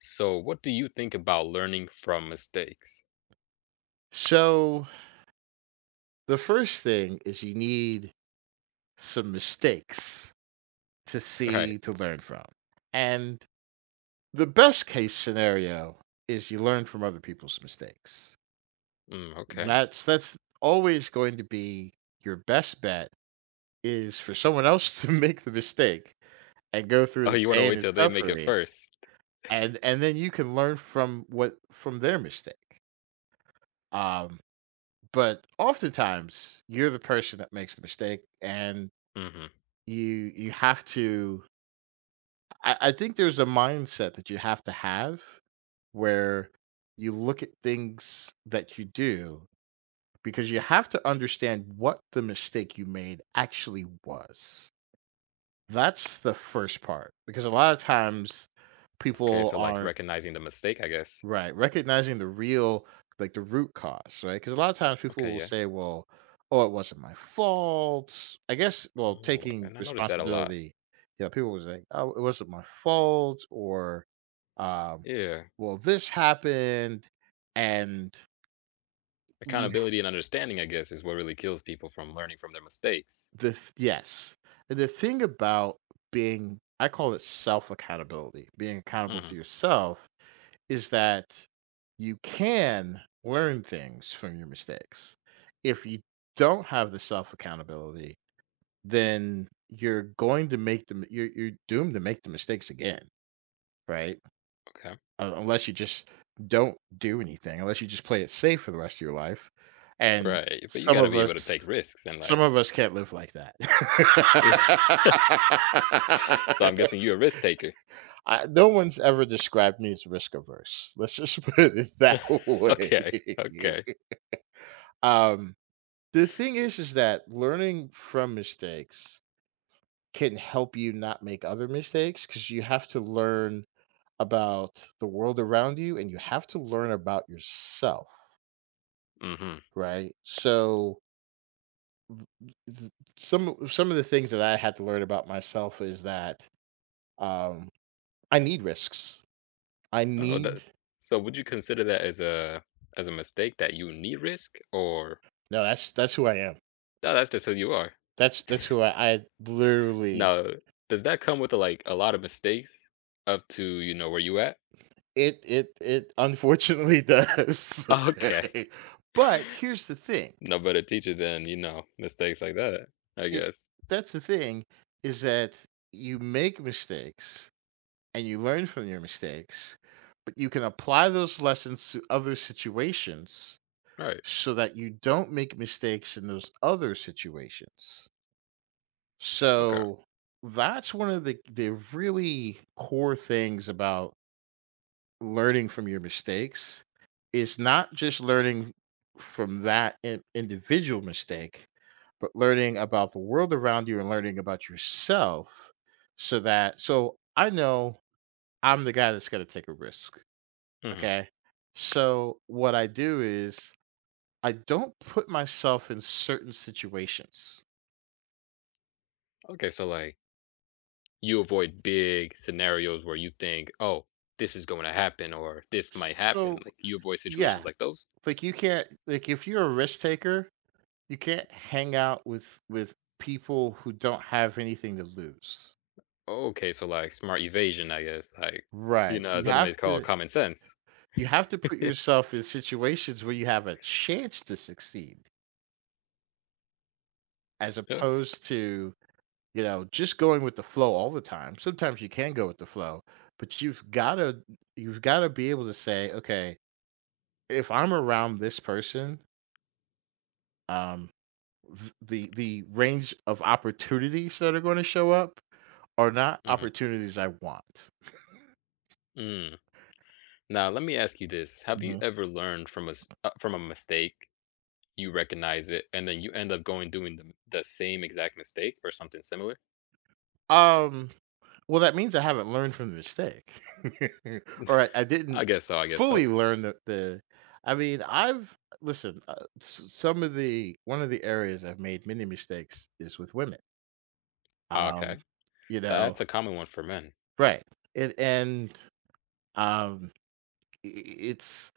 So, what do you think about learning from mistakes? So the first thing is you need some mistakes to All right. see to learn from. And the best case scenario is you learn from other people's mistakes. Mm, okay. That's always going to be your best bet is for someone else to make the mistake and go through Oh, the you want to pain wait and till they make it suffering first? and then you can learn from what from their mistake. Um but oftentimes you're the person that makes the mistake and Mm-hmm. you have to I think there's a mindset that you have to have where you look at things that you do because you have to understand what the mistake you made actually was. That's the first part because a lot of times Okay. people So, like aren't. recognizing the mistake, I guess. Right, recognizing the real, like, the root cause, right? Because a lot of times people Okay. will say, Yes. "Well, oh, it wasn't my fault." I guess, well, Oh, taking and I notice that a lot. responsibility. Yeah, people will say, "Oh, it wasn't my fault," or, um, Yeah. "Well, this happened," and you Accountability and understanding, I guess, is what really kills people from learning from their mistakes. the th yes. And the thing about being, I call it self-accountability, being accountable Mm-hmm. to yourself, is that you can learn things from your mistakes. If you don't have the self accountability, then you're going to make them. You're doomed to make the mistakes again, right? Okay. Unless you just don't do anything, unless you just play it safe for the rest of your life. And Right. But you some got to of be able to us, take risks in some life. of us can't live like that. So, I'm guessing you're a risk taker. I, no one's ever described me as risk averse. Let's just put it that way. Okay. Okay. Um, the thing is that learning from mistakes can help you not make other mistakes because you have to learn about the world around you, and you have to learn about yourself, Mm-hmm. right? So, th some of the things that I had to learn about myself is that, um, I need risks. I Oh, need that's so would you consider that as a mistake that you need risk or No, that's who I am. No, that's just who you are. That's who I literally Now, does that come with like a lot of mistakes up to, you know, where you at? it unfortunately does. Okay. But here's the thing, No better teacher than, you know, mistakes like that, I it guess. that's the thing is that you make mistakes and you learn from your mistakes, but you can apply those lessons to other situations Right. so that you don't make mistakes in those other situations. Okay. So, that's one of the really core things about learning from your mistakes is not just learning from that in individual mistake, but learning about the world around you and learning about yourself so that so I know I'm the guy that's going to take a risk, hmm okay? So what I do is I don't put myself in certain situations. Okay, so like you avoid big scenarios where you think, oh, this is going to happen or this might happen. So, Like you avoid situations yeah, like those. like you can't like if you're a risk taker, you can't hang out with people who don't have anything to lose. Okay, so like smart evasion, I guess. Like, you Right. know, as other may call it common sense. You have to put yourself in situations where you have a chance to succeed as Okay. opposed to, you know, just going with the flow all the time. Sometimes you can go with the flow, but you've got to be able to say, okay, if I'm around this person, um the the range of opportunities that are going to show up are not Mhm. opportunities I want. Mm. Now, let me ask you this. Have you ever learned from a from a mistake, you recognize it, and then you end up going doing the same exact mistake or something similar? Um, well, that means I haven't learned from the mistake, or I didn't I guess so. I guess fully so. learn that the. I mean, I've listen. Some of the one of the areas I've made many mistakes is with women. Um, Okay. you know, That's a common one for men. right? And um, it's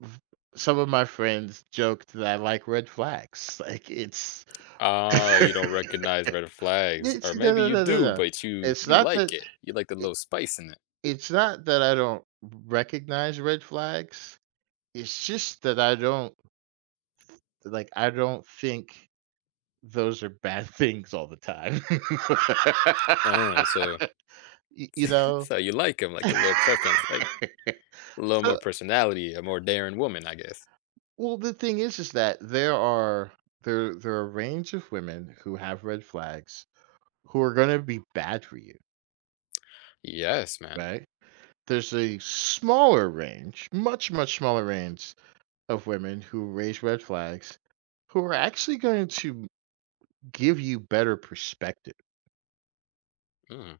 v- some of my friends joked that I like red flags. Like it's Ah, you don't recognize red flags, it's or no maybe no you no no do, no. but you It's you not like that it. You like the it, little spice in it. it's not that I don't recognize red flags. It's just that I don't like, I don't think those are bad things all the time. So Y You know? so you like him, like a little preference, like a little more So personality, a more daring woman, I guess. well, the thing is that there are there are a range of women who have red flags who are gonna be bad for you, Yes, man. right? There's a smaller range, much, much smaller range of women who raise red flags who are actually going to give you better perspective, Mm.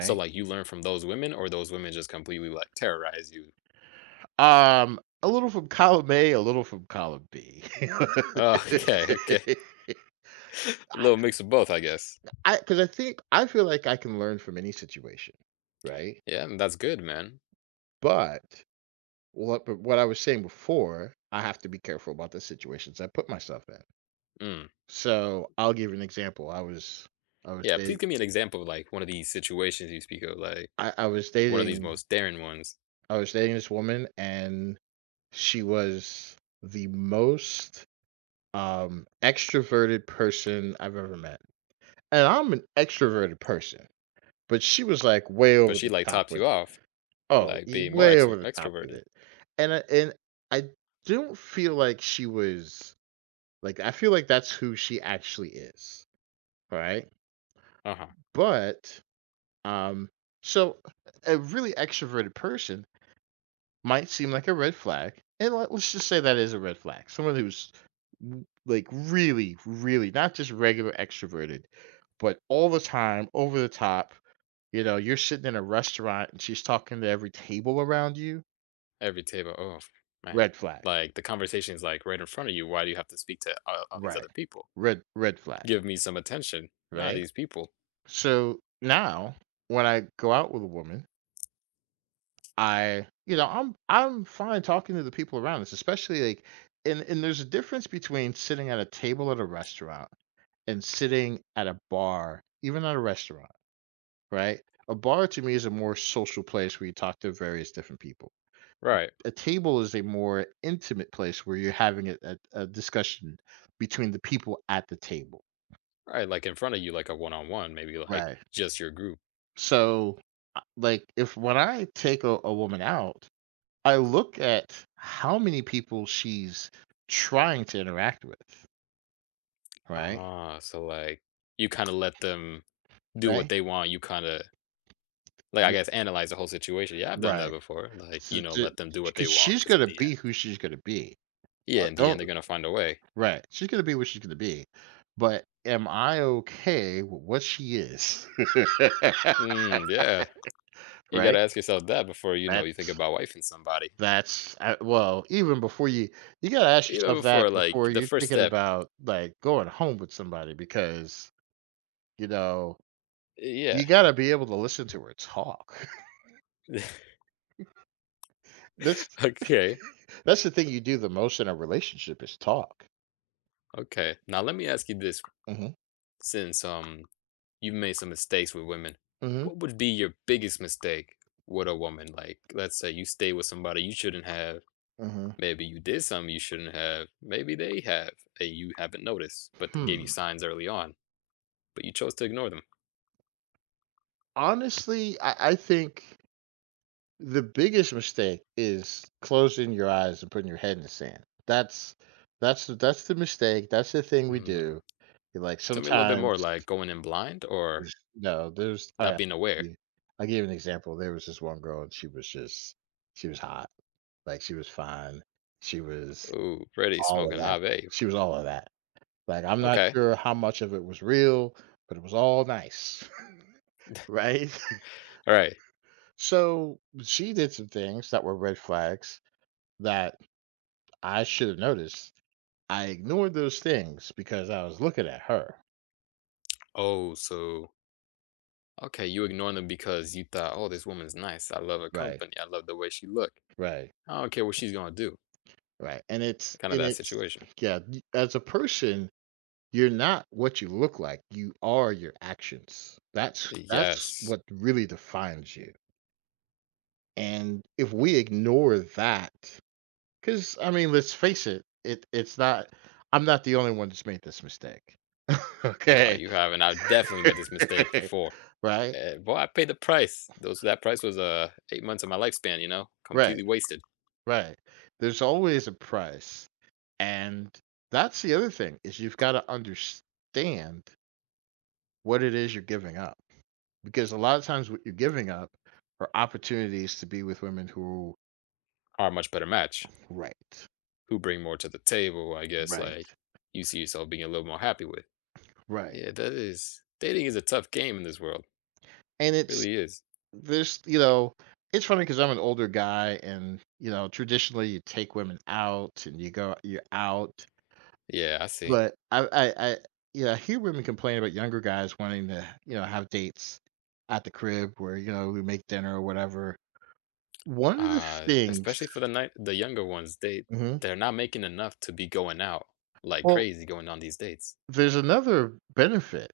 So, like, you learn from those women or those women just completely, like, terrorize you? A little from column A, a little from column B. Oh, okay, okay. A little mix of both, I guess. I, because I think I feel like I can learn from any situation, right? Yeah, and that's good, man. But but what I was saying before, I have to be careful about the situations I put myself in. Mm. So, I'll give you an example. I was Yeah, please dating, give me an example of, like, one of these situations you speak of, like, I I was one of these dating most daring ones, I was dating this woman, and she was the most, extroverted person I've ever met. And I'm an extroverted person, but she was, like, way but over she, the like, top tops you with it. off, Oh, like, e being more way ex over the top with extroverted. it. And I don't feel like she was like, I feel like that's who she actually is, right? Uh-huh. But, um, so a really extroverted person might seem like a red flag, and let's just say that is a red flag. Someone who's, w like, really, really not just regular extroverted, but all the time, over the top, you know, you're sitting in a restaurant and she's talking to every table around you, Every table. Oh, man. red flag, Like, the conversation is, like, right in front of you. Why do you have to speak to all these right? other people? Red flag, Give me some attention. Not right? these people. So now when I go out with a woman, I you know, I'm fine talking to the people around us, especially like and there's a difference between sitting at a table at a restaurant and sitting at a bar, even at a restaurant, right? A bar to me is a more social place where you talk to various different people, Right. a table is a more intimate place where you're having a discussion between the people at the table. Right, like, in front of you, like a one-on-one, maybe, like, Right. just your group. So, like, if when I take a woman out, I look at how many people she's trying to interact with, right? Ah, so, like, you kinda let them do what Right? they want, you kinda like, I Yeah. guess, analyze the whole situation. Yeah, I've done that Right. before, like, So, you know, let them do what they because want she's because going in to the be end who she's going to be. I yeah, in the don't, end, they're gonna find a way. right. She's going to be what she's going to be. But am I okay with what she is? Mm, yeah. You gotta right? ask yourself that before, you know, you think That's about wifing somebody. Well, even before you, you gotta ask Even yourself that before, before like, the you're first thinking step about, like, going home with somebody because, you know, yeah. you gotta be able to listen to her talk. That's Okay, that's the thing you do the most in a relationship is talk. okay. Now let me ask you this, Mhm, since, you've made some mistakes with women, mhm, what would be your biggest mistake with a woman? Like, let's say you stay with somebody you shouldn't have. mhm. Maybe you did something you shouldn't have. Maybe they have, and you haven't noticed, but they gave you Hmm. signs early on, but you chose to ignore them. Honestly, I think the biggest mistake is closing your eyes and putting your head in the sand. That's the mistake, that's the thing we Mm. do. Like, Tell me a little bit sometimes more, like going in blind or Is no, there's I not being aware. yeah. I'll give an example. There was this one girl, and she was just she was hot. Like, she was fine. She was Ooh, Freddie all of smoking that. hot babe. She was all of that. Like, I'm not Okay. sure how much of it was real, but it was all nice, right? All right. So, she did some things that were red flags that I should have noticed. I ignored those things because I was looking at her. Oh, so okay, you ignoring them because you thought, oh, this woman's nice. I love her Right, company. I love the way she look. right, I don't care what she's gonna do. right, and Kind of that it's situation. yeah, as a person you're not what you look like, you are your actions. That's Yes. what really defines you, and if we ignore that, because I mean, let's face it, it's not I'm not the only one that's made this mistake. No, Okay. you haven't. I've definitely made this mistake before. Right? Boy, I paid the price. Those that price was 8 months of my lifespan. You know, Right, completely wasted. right. There's always a price, and that's the other thing, is you've gotta understand what it is you're giving up, because a lot of times what you're giving up are opportunities to be with women who. Are a much better match. Right. Who bring more to the table? I guess Right, like you see yourself being a little more happy with. right. Yeah, that is dating is a tough game in this world. And it's Really is. there's you know, it's funny because 'cause I'm an older guy and, you know, traditionally, you take women out and you go you're out, Yeah, I see. but I you know, I hear women complain about younger guys wanting to, you know, have dates at the crib where, you know, we make dinner or whatever. One of the things. Especially for the night, the younger ones, they Mhm. they're not making enough to be going out like Well, crazy, going on these dates. there's another benefit.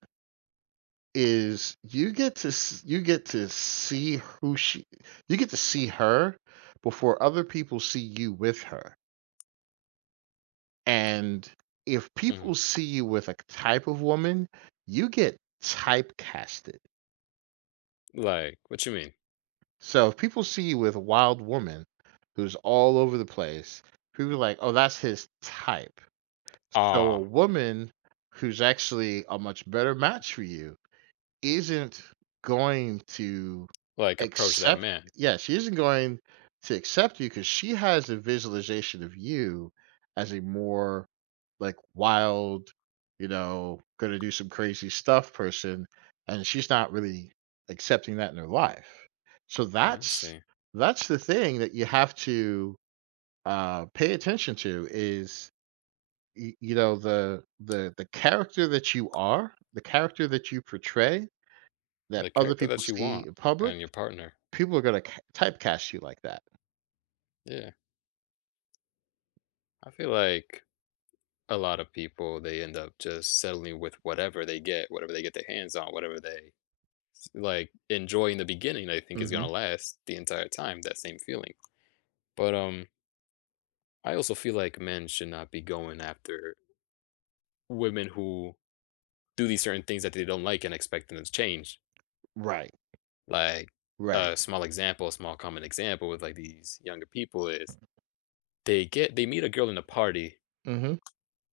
Is you get to s you get to see who she you get to see her before other people see you with her, and if people Mm. see you with a type of woman, you get typecasted. Like, what you mean? So if people see you with a wild woman who's all over the place, people are like, "Oh, that's his type." So a Ah, woman who's actually a much better match for you isn't going to like approach that accept man. yeah, she isn't going to accept you because she has a visualization of you as a more, like, wild, you know, gonna do some crazy stuff person, and she's not really accepting that in her life. So I see. that's the thing that you have to, pay attention to is, y you know, the character that you are, the character that you portray And that the other character people that you see want in public, and your partner. people are gonna typecast you like that. Yeah. I feel like a lot of people they end up just settling with whatever they get their hands on, whatever they like enjoy in the beginning. I think is Mhm. gonna last the entire time. That same feeling, but I also feel like men should not be going after women who do these certain things that they don't like and expecting them to change. Right, Like right. a small example, a small common example with like these younger people is they get they meet a girl in a party Mhm.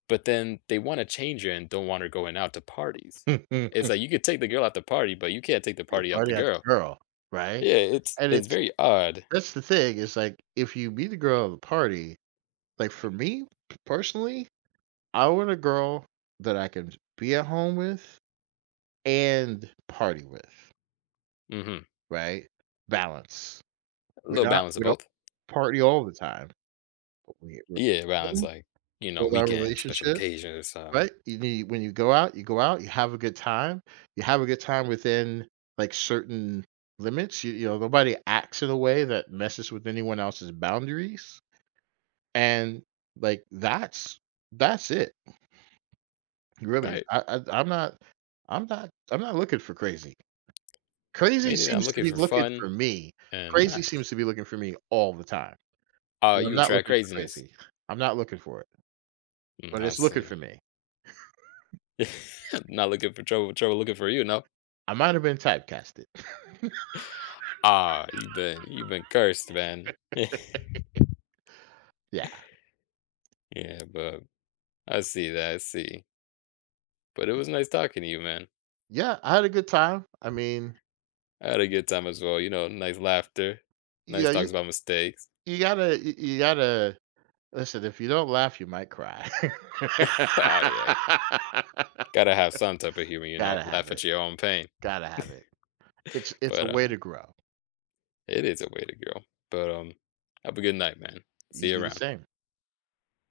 but then they wanna change her and don't want her going out to parties. It's like you could take the girl out to party, but you can't take the The party out party the at the girl. girl, right? Yeah, And it's it's very odd. that's the thing, it's like, if you meet a girl at the party like, for me, personally, I want a girl that I can be at home with and party with, Mhm. right? Balance. A We're little not balance of we don't both. party all the time, but we we're Yeah, balance, home, like, we you know, build our weekends, special relationship, occasions, right? You need when you go out, you go out, you have a good time. You have a good time within, like, certain limits. You know, nobody acts in a way that messes with anyone else's boundaries, and, like, that's it, really. Right. I'm not I'm not looking for crazy. Crazy Mainly that I'm seems to looking be for looking for fun me. and Crazy nice. seems to be looking for me all the time, Oh, and I'm you not attract looking for craziness. crazy. I'm not looking for it, Mm, but I it's looking see. for me. Not looking for trouble, trouble looking for you, no? I might have been typecasted. Ah, you've been cursed, man. Yeah. Yeah, but I see that, I see. But it was nice talking to you, man. Yeah, I had a good time. I mean, I had a good time as well. You know, nice laughter, you nice know, talks about mistakes. you you gotta listen, if you don't laugh, you might cry. Oh yeah, gotta have some type of humor. You know, Gotta have laugh at it. your own pain. Gotta have it. It's a But way to grow. it is a way to go. But have a good night, man. You See you do the around. same.